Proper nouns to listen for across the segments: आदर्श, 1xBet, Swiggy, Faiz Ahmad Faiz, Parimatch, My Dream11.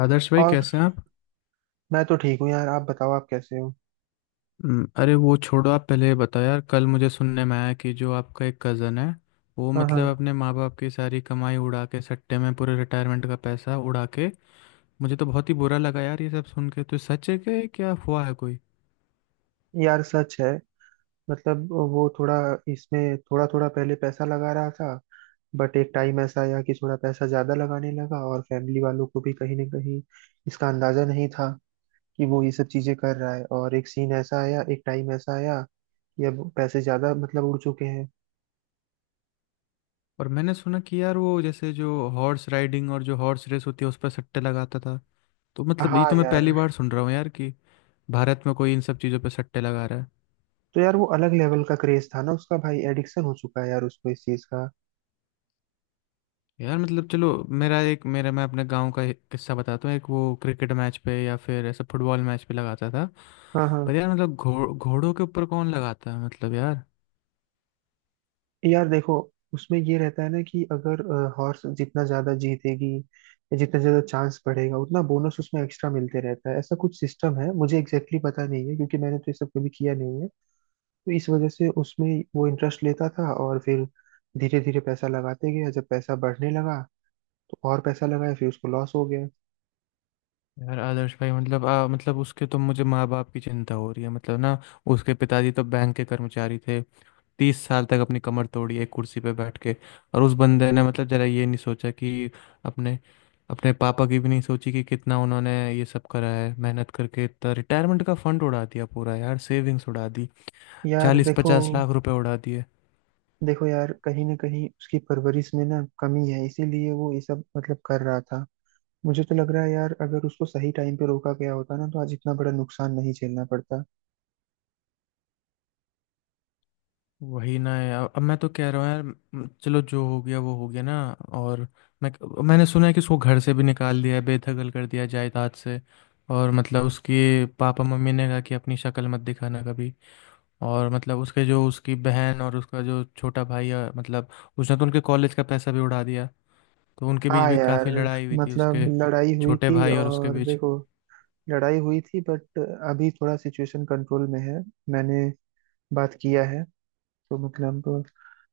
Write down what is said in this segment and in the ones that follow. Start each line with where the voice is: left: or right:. left: आदर्श भाई,
right: और
left: कैसे हैं आप?
right: मैं तो ठीक हूँ यार। आप बताओ, आप कैसे हो।
left: हम्म। अरे, वो छोड़ो, आप पहले ये बताओ, यार कल मुझे सुनने में आया कि जो आपका एक कज़न है, वो
right: हाँ
left: मतलब
right: हाँ,
left: अपने माँ बाप की सारी कमाई उड़ा के सट्टे में पूरे रिटायरमेंट का पैसा उड़ा के, मुझे तो बहुत ही बुरा लगा यार ये सब सुन के। तो सच है? कि क्या हुआ है कोई?
right: यार सच है। मतलब वो थोड़ा, इसमें थोड़ा थोड़ा पहले पैसा लगा रहा था। बट एक टाइम ऐसा आया कि थोड़ा पैसा ज्यादा लगाने लगा, और फैमिली वालों को भी कहीं ना कहीं इसका अंदाजा नहीं था कि वो ये सब चीजें कर रहा है। और एक सीन ऐसा आया, एक टाइम ऐसा आया कि अब पैसे ज्यादा मतलब उड़ चुके हैं।
left: और मैंने सुना कि यार वो जैसे जो हॉर्स राइडिंग और जो हॉर्स रेस होती है उस पर सट्टे लगाता था। तो मतलब ये
right: हाँ
left: तो मैं पहली
right: यार।
left: बार सुन रहा हूँ यार कि भारत में कोई इन सब चीज़ों पर सट्टे लगा रहा है।
right: तो यार वो अलग लेवल का क्रेज था ना उसका। भाई एडिक्शन हो चुका है यार उसको इस चीज का।
left: यार मतलब चलो, मेरा एक मेरा मैं अपने गांव का एक किस्सा बताता हूँ। एक वो क्रिकेट मैच पे या फिर ऐसा फुटबॉल मैच पे लगाता था।
right: हाँ
left: पर
right: हाँ।
left: यार मतलब घोड़ों के ऊपर कौन लगाता है? मतलब यार।
right: यार देखो, उसमें ये रहता है ना कि अगर हॉर्स जितना ज्यादा जीतेगी या जितना ज्यादा चांस बढ़ेगा उतना बोनस उसमें एक्स्ट्रा मिलते रहता है। ऐसा कुछ सिस्टम है, मुझे एग्जैक्टली exactly पता नहीं है क्योंकि मैंने तो ये सब कभी किया नहीं है। तो इस वजह से उसमें वो इंटरेस्ट लेता था, और फिर धीरे धीरे पैसा लगाते गया। जब पैसा बढ़ने लगा तो और पैसा लगाया, फिर उसको लॉस हो गया।
left: यार आदर्श भाई, मतलब मतलब उसके तो मुझे माँ बाप की चिंता हो रही है मतलब ना। उसके पिताजी तो बैंक के कर्मचारी थे, 30 साल तक अपनी कमर तोड़ी एक कुर्सी पे बैठ के। और उस बंदे ने मतलब जरा ये नहीं सोचा कि अपने अपने पापा की भी नहीं सोची कि कितना उन्होंने ये सब करा है मेहनत करके। इतना रिटायरमेंट का फंड उड़ा दिया पूरा यार, सेविंग्स उड़ा दी,
right: यार
left: चालीस
right: देखो।
left: पचास लाख रुपए उड़ा दिए।
right: देखो यार, कहीं ना कहीं उसकी परवरिश में ना कमी है, इसीलिए वो ये सब मतलब कर रहा था। मुझे तो लग रहा है यार, अगर उसको सही टाइम पे रोका गया होता ना तो आज इतना बड़ा नुकसान नहीं झेलना पड़ता।
left: वही ना यार, अब मैं तो कह रहा हूँ यार, चलो जो हो गया वो हो गया ना। और मैं मैंने सुना है कि उसको घर से भी निकाल दिया है, बेदखल कर दिया है जायदाद से। और मतलब उसके पापा मम्मी ने कहा कि अपनी शक्ल मत दिखाना कभी। और मतलब उसके जो उसकी बहन और उसका जो छोटा भाई है मतलब, उसने तो उनके कॉलेज का पैसा भी उड़ा दिया। तो उनके बीच
right: हाँ
left: भी
right: यार,
left: काफ़ी लड़ाई हुई थी,
right: मतलब
left: उसके
right: लड़ाई हुई
left: छोटे
right: थी।
left: भाई और उसके
right: और
left: बीच।
right: देखो, लड़ाई हुई थी बट अभी थोड़ा सिचुएशन कंट्रोल में है। मैंने बात किया है, तो मतलब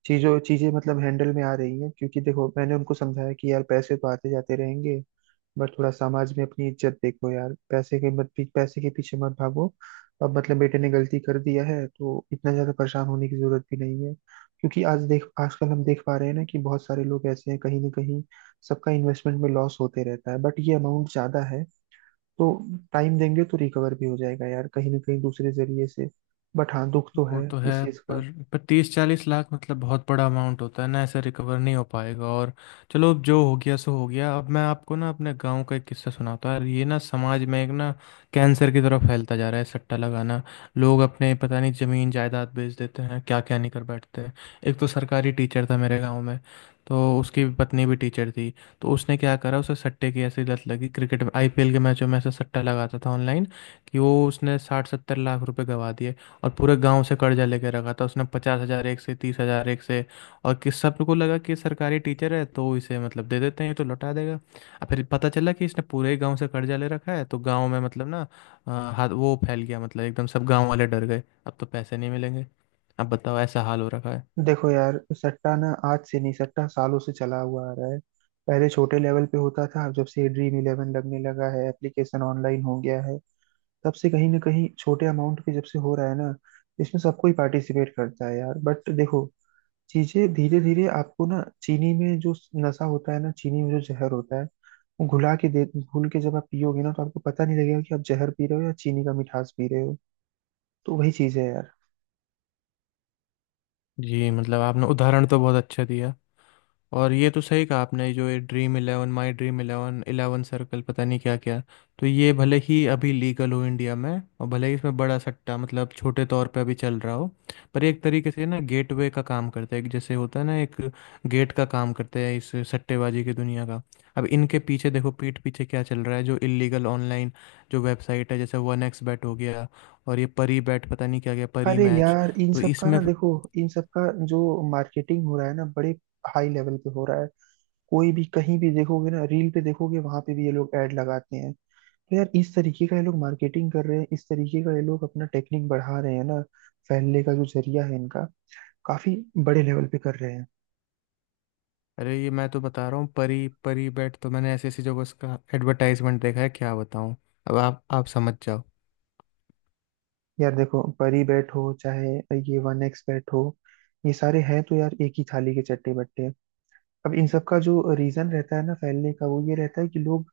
right: चीजों चीजें मतलब हैंडल में आ रही हैं। क्योंकि देखो, मैंने उनको समझाया कि यार पैसे तो आते जाते रहेंगे, बट थोड़ा समाज में अपनी इज्जत देखो यार। पैसे के मत, पैसे के पीछे मत भागो। अब मतलब बेटे ने गलती कर दिया है तो इतना ज्यादा परेशान होने की जरूरत भी नहीं है। क्योंकि आज देख, आजकल हम देख पा रहे हैं ना कि बहुत सारे लोग ऐसे हैं कहीं ना कहीं, सबका इन्वेस्टमेंट में लॉस होते रहता है। बट ये अमाउंट ज्यादा है, तो टाइम देंगे तो रिकवर भी हो जाएगा यार, कहीं ना कहीं दूसरे जरिए से। बट हाँ, दुख तो
left: वो
right: है
left: तो है।
right: इस चीज।
left: पर 30-40 लाख मतलब बहुत बड़ा अमाउंट होता है ना, ऐसे रिकवर नहीं हो पाएगा। और चलो, अब जो हो गया सो हो गया। अब मैं आपको ना अपने गांव का एक किस्सा सुनाता हूँ। ये ना समाज में एक ना कैंसर की तरफ फैलता जा रहा है सट्टा लगाना। लोग अपने पता नहीं जमीन जायदाद बेच देते हैं, क्या क्या नहीं कर बैठते हैं। एक तो सरकारी टीचर था मेरे गाँव में, तो उसकी पत्नी भी टीचर थी। तो उसने क्या करा, उसे सट्टे की ऐसी लत लगी, क्रिकेट आईपीएल के मैचों में ऐसा सट्टा लगाता था ऑनलाइन कि वो उसने 60-70 लाख रुपए गवा दिए। और पूरे गांव से कर्जा लेके रखा था उसने, 50 हज़ार एक से, 30 हज़ार एक से। और किस सबको लगा कि सरकारी टीचर है तो इसे मतलब दे देते हैं, ये तो लौटा देगा। और फिर पता चला कि इसने पूरे ही गांव से कर्जा ले रखा है, तो गांव में मतलब ना, हाथ वो फैल गया मतलब, एकदम सब गांव वाले डर गए, अब तो पैसे नहीं मिलेंगे। अब बताओ, ऐसा हाल हो रखा है।
right: देखो यार सट्टा ना आज से नहीं, सट्टा सालों से चला हुआ आ रहा है। पहले छोटे लेवल पे होता था, अब जब से ड्रीम इलेवन लगने लगा है, एप्लीकेशन ऑनलाइन हो गया है, तब से कहीं ना कहीं छोटे अमाउंट पे जब से हो रहा है ना, इसमें सबको ही पार्टिसिपेट करता है यार। बट देखो, चीजें धीरे धीरे आपको ना, चीनी में जो नशा होता है ना, चीनी में जो जहर होता है, वो घुला के दे, घुल के जब आप पियोगे ना तो आपको पता नहीं लगेगा कि आप जहर पी रहे हो या चीनी का मिठास पी रहे हो। तो वही चीज है यार।
left: जी मतलब आपने उदाहरण तो बहुत अच्छा दिया। और ये तो सही कहा आपने, जो ये Dream Eleven, My Dream Eleven, Eleven Circle, पता नहीं क्या क्या। तो ये भले ही अभी लीगल हो इंडिया में, और भले ही इसमें बड़ा सट्टा मतलब छोटे तौर पे अभी चल रहा हो, पर ये एक तरीके से ना गेटवे का काम करता है। एक जैसे होता है ना एक गेट का काम करता है, इस सट्टेबाजी की दुनिया का। अब इनके पीछे देखो, पीठ पीछे क्या चल रहा है, जो इलीगल ऑनलाइन जो वेबसाइट है, जैसे वन एक्स बैट हो गया, और ये परी बैट, पता नहीं क्या गया, परी
right: अरे
left: मैच।
right: यार इन
left: तो
right: सब का
left: इसमें,
right: ना देखो, इन सब का जो मार्केटिंग हो रहा है ना, बड़े हाई लेवल पे हो रहा है। कोई भी कहीं भी देखोगे ना, रील पे देखोगे वहां पे भी ये लोग ऐड लगाते हैं। तो यार इस तरीके का ये लोग मार्केटिंग कर रहे हैं, इस तरीके का ये लोग अपना टेक्निक बढ़ा रहे हैं ना, फैलने का जो जरिया है इनका, काफी बड़े लेवल पे कर रहे हैं।
left: अरे ये मैं तो बता रहा हूँ, परी परी बेट, तो मैंने ऐसी ऐसी जगह उसका एडवर्टाइजमेंट देखा है, क्या बताऊँ। अब आप समझ जाओ।
right: यार देखो, परी बैट हो चाहे ये वन एक्स बैट हो, ये सारे हैं तो यार एक ही थाली के चट्टे बट्टे। अब इन सब का जो रीजन रहता है ना फैलने का, वो ये रहता है कि लोग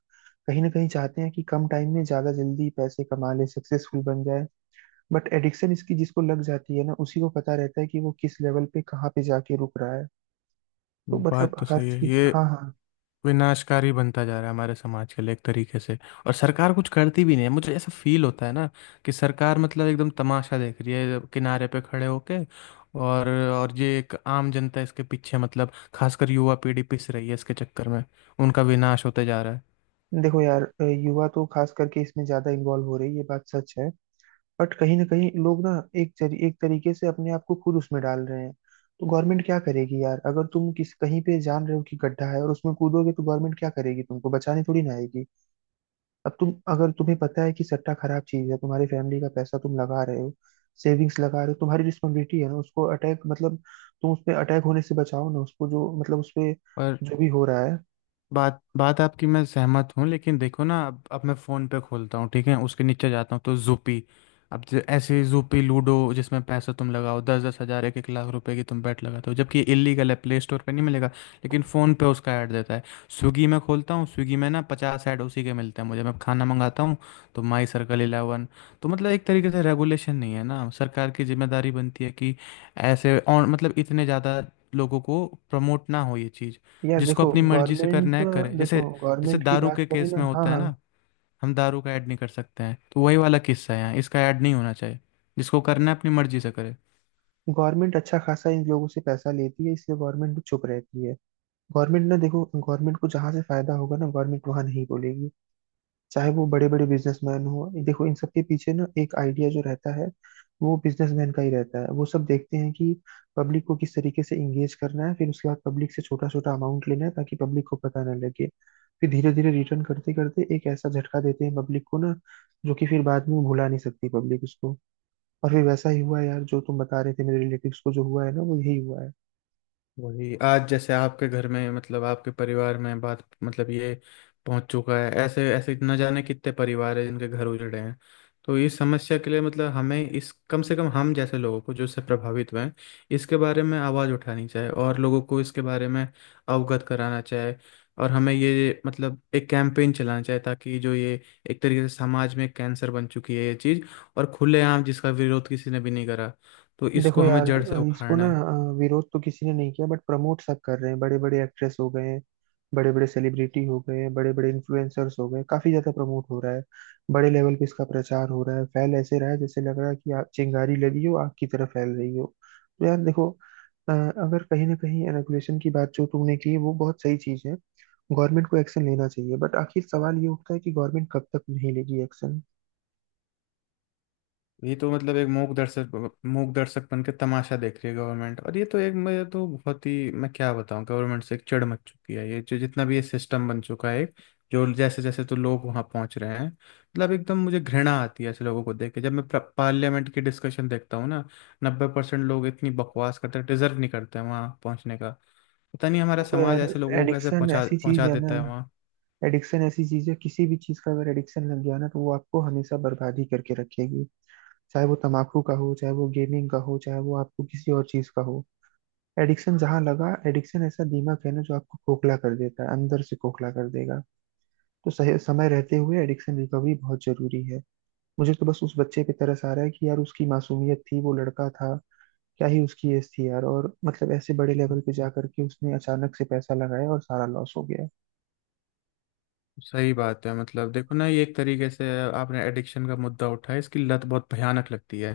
right: कहीं ना कहीं चाहते हैं कि कम टाइम में ज्यादा जल्दी पैसे कमा ले, सक्सेसफुल बन जाए। बट एडिक्शन इसकी जिसको लग जाती है ना, उसी को पता रहता है कि वो किस लेवल पे कहाँ पे जाके रुक रहा है। तो मतलब
left: बात तो
right: हर
left: सही है,
right: चीज।
left: ये
right: हाँ हाँ।
left: विनाशकारी बनता जा रहा है हमारे समाज के लिए एक तरीके से। और सरकार कुछ करती भी नहीं है, मुझे ऐसा फील होता है ना, कि सरकार मतलब एकदम तमाशा देख रही है किनारे पे खड़े होके। और ये एक आम जनता इसके पीछे मतलब, खासकर युवा पीढ़ी पिस रही है इसके चक्कर में, उनका विनाश होते जा रहा
right: देखो यार, युवा तो खास करके इसमें ज्यादा इन्वॉल्व हो रही है, ये बात सच है। बट कहीं ना कहीं लोग ना एक तरीके से अपने आप को खुद उसमें डाल रहे हैं। तो गवर्नमेंट क्या करेगी यार, अगर तुम किस कहीं पे जान रहे हो कि गड्ढा है और उसमें कूदोगे तो गवर्नमेंट क्या करेगी, तुमको बचाने थोड़ी ना आएगी। अब तुम, अगर तुम्हें पता है कि सट्टा खराब चीज है, तुम्हारी फैमिली का पैसा तुम लगा रहे हो, सेविंग्स लगा रहे हो, तुम्हारी रिस्पॉन्सिबिलिटी है ना उसको अटैक, मतलब तुम उस पे अटैक होने से बचाओ ना उसको, जो मतलब उस पे
left: है।
right: जो भी हो रहा है।
left: बात बात आपकी मैं सहमत हूँ, लेकिन देखो ना, अब मैं फ़ोन पे खोलता हूँ, ठीक है, उसके नीचे जाता हूँ तो जूपी, अब ऐसे जूपी लूडो जिसमें पैसा तुम लगाओ, 10-10 हज़ार, 1-1 लाख रुपए की तुम बैट लगाते हो, जबकि ये इलीगल है, प्ले स्टोर पे नहीं मिलेगा, लेकिन फ़ोन पे उसका ऐड देता है। स्विगी में खोलता हूँ, स्विगी में ना 50 ऐड उसी के मिलते हैं मुझे, मैं खाना मंगाता हूँ। तो माई सर्कल इलेवन, तो मतलब एक तरीके से रेगुलेशन नहीं है ना, सरकार की जिम्मेदारी बनती है कि ऐसे और मतलब इतने ज़्यादा लोगों को प्रमोट ना हो ये चीज़।
right: यार
left: जिसको
right: देखो
left: अपनी मर्जी से करना
right: गवर्नमेंट,
left: है करे, जैसे
right: देखो
left: जैसे
right: गवर्नमेंट की
left: दारू
right: बात
left: के
right: करें
left: केस में
right: ना। हाँ
left: होता है
right: हाँ।
left: ना, हम दारू का ऐड नहीं कर सकते हैं, तो वही वाला किस्सा है, यहाँ इसका ऐड नहीं होना चाहिए। जिसको करना है अपनी मर्जी से करे।
right: गवर्नमेंट अच्छा खासा इन लोगों से पैसा लेती है, इसलिए गवर्नमेंट भी चुप रहती है। गवर्नमेंट ना, देखो गवर्नमेंट को जहां से फायदा होगा ना, गवर्नमेंट वहां नहीं बोलेगी। चाहे वो बड़े बड़े बिजनेसमैन हो, देखो इन सबके पीछे ना एक आइडिया जो रहता है, वो बिजनेसमैन का ही रहता है। वो सब देखते हैं कि पब्लिक को किस तरीके से इंगेज करना है, फिर उसके बाद पब्लिक से छोटा छोटा अमाउंट लेना है ताकि पब्लिक को पता ना लगे। फिर धीरे धीरे रिटर्न करते करते एक ऐसा झटका देते हैं पब्लिक को ना, जो कि फिर बाद में वो भुला नहीं सकती पब्लिक उसको। और फिर वैसा ही हुआ यार, जो तुम बता रहे थे मेरे रिलेटिव्स को जो हुआ है ना, वो यही हुआ है।
left: वही आज जैसे आपके घर में मतलब आपके परिवार में बात मतलब ये पहुंच चुका है, ऐसे ऐसे न जाने कितने परिवार है जिनके घर उजड़े हैं। तो इस समस्या के लिए मतलब हमें इस, कम से कम हम जैसे लोगों को जो इससे प्रभावित हुए हैं, इसके बारे में आवाज़ उठानी चाहिए, और लोगों को इसके बारे में अवगत कराना चाहिए। और हमें ये मतलब एक कैंपेन चलाना चाहिए, ताकि जो ये एक तरीके से समाज में कैंसर बन चुकी है ये चीज़, और खुलेआम जिसका विरोध किसी ने भी नहीं करा, तो
right: देखो
left: इसको हमें
right: यार,
left: जड़ से
right: इसको ना
left: उखाड़ना है।
right: विरोध तो किसी ने नहीं किया बट प्रमोट सब कर रहे हैं। बड़े बड़े एक्ट्रेस हो गए हैं, बड़े बड़े सेलिब्रिटी हो गए हैं, बड़े बड़े इन्फ्लुएंसर्स हो गए हैं, काफी ज्यादा प्रमोट हो रहा है। बड़े लेवल पे इसका प्रचार हो रहा है, फैल ऐसे रहा है जैसे लग रहा है कि चिंगारी लगी हो, आग की तरह फैल रही हो। तो यार देखो, अगर कहीं ना कहीं रेगुलेशन की बात जो तुमने की वो बहुत सही चीज है। गवर्नमेंट को एक्शन लेना चाहिए, बट आखिर सवाल ये उठता है कि गवर्नमेंट कब तक नहीं लेगी एक्शन।
left: ये तो मतलब एक मूक दर्शक, मूक दर्शक बन के तमाशा देख रही है गवर्नमेंट। और ये तो एक, मैं तो बहुत ही, मैं क्या बताऊं, गवर्नमेंट से एक चिढ़ मच चुकी है, ये जो जितना भी ये सिस्टम बन चुका है। जो जैसे जैसे तो लोग वहां पहुंच रहे हैं मतलब, एकदम मुझे घृणा आती है ऐसे लोगों को देख के, जब मैं पार्लियामेंट की डिस्कशन देखता हूँ ना, 90% लोग इतनी बकवास करते हैं, डिजर्व नहीं करते हैं वहां पहुंचने का। पता नहीं हमारा
right: देखो
left: समाज
right: यार
left: ऐसे लोगों को कैसे
right: एडिक्शन
left: पहुंचा
right: ऐसी चीज
left: पहुंचा
right: है ना,
left: देता है।
right: एडिक्शन ऐसी चीज है, किसी भी चीज का अगर एडिक्शन लग गया ना तो वो आपको हमेशा बर्बादी करके रखेगी। चाहे वो तंबाकू का हो, चाहे वो गेमिंग का हो, चाहे वो आपको किसी और चीज का हो। एडिक्शन जहां लगा, एडिक्शन ऐसा दिमाग है ना जो आपको खोखला कर देता है, अंदर से खोखला कर देगा। तो सही समय रहते हुए एडिक्शन रिकवरी बहुत जरूरी है। मुझे तो बस उस बच्चे पे तरस आ रहा है कि यार उसकी मासूमियत थी, वो लड़का था, क्या ही उसकी एज थी यार। और मतलब ऐसे बड़े लेवल पे जा करके उसने अचानक से पैसा लगाया और सारा लॉस हो गया।
left: सही बात है, मतलब देखो ना, ये एक तरीके से, आपने एडिक्शन का मुद्दा उठाया, इसकी लत बहुत भयानक लगती है।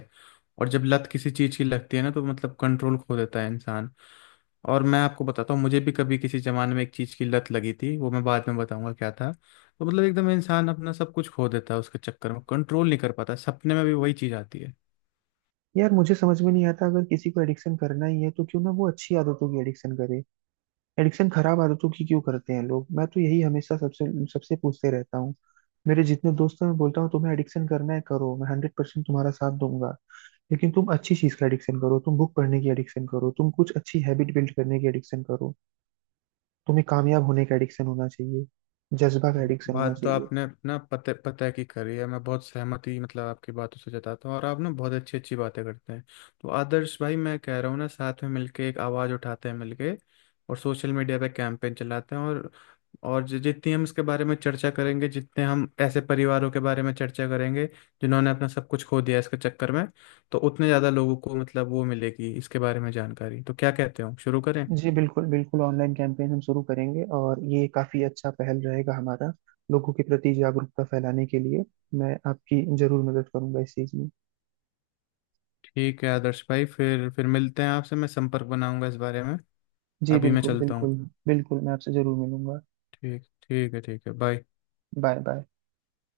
left: और जब लत किसी चीज़ की लगती है ना, तो मतलब कंट्रोल खो देता है इंसान। और मैं आपको बताता हूँ, मुझे भी कभी किसी ज़माने में एक चीज़ की लत लगी थी, वो मैं बाद में बताऊंगा क्या था। तो मतलब एकदम इंसान अपना सब कुछ खो देता है उसके चक्कर में, कंट्रोल नहीं कर पाता, सपने में भी वही चीज़ आती है।
right: यार मुझे समझ में नहीं आता, अगर किसी को एडिक्शन करना ही है तो क्यों ना वो अच्छी आदतों की एडिक्शन करे। एडिक्शन खराब आदतों की क्यों करते हैं लोग, मैं तो यही हमेशा सबसे सबसे पूछते रहता हूँ। मेरे जितने दोस्त हैं मैं बोलता हूँ तुम्हें एडिक्शन करना है करो, मैं 100% तुम्हारा साथ दूंगा। लेकिन तुम अच्छी चीज का एडिक्शन करो, तुम बुक पढ़ने की एडिक्शन करो, तुम कुछ अच्छी हैबिट बिल्ड करने की एडिक्शन करो। तुम्हें कामयाब होने का एडिक्शन होना चाहिए, जज्बा का एडिक्शन होना
left: बात तो
right: चाहिए।
left: आपने अपना पते पते की करी है, मैं बहुत सहमति मतलब आपकी बातों से जताता हूँ, और आप ना बहुत अच्छी अच्छी बातें करते हैं। तो आदर्श भाई, मैं कह रहा हूँ ना, साथ में मिलके एक आवाज़ उठाते हैं मिलके, और सोशल मीडिया पे कैंपेन चलाते हैं, और जितनी हम इसके बारे में चर्चा करेंगे, जितने हम ऐसे परिवारों के बारे में चर्चा करेंगे जिन्होंने अपना सब कुछ खो दिया इसके चक्कर में, तो उतने ज़्यादा लोगों को मतलब वो मिलेगी इसके बारे में जानकारी। तो क्या कहते हो, शुरू करें?
right: जी बिल्कुल बिल्कुल, ऑनलाइन कैंपेन हम शुरू करेंगे और ये काफी अच्छा पहल रहेगा हमारा, लोगों के प्रति जागरूकता फैलाने के लिए। मैं आपकी जरूर मदद करूंगा इस चीज में।
left: ठीक है आदर्श भाई, फिर मिलते हैं आपसे, मैं संपर्क बनाऊंगा इस बारे में।
right: जी
left: अभी मैं
right: बिल्कुल
left: चलता हूँ।
right: बिल्कुल। बिल्कुल, मैं आपसे जरूर मिलूंगा।
left: ठीक, ठीक है। ठीक है। बाय।
right: Bye bye.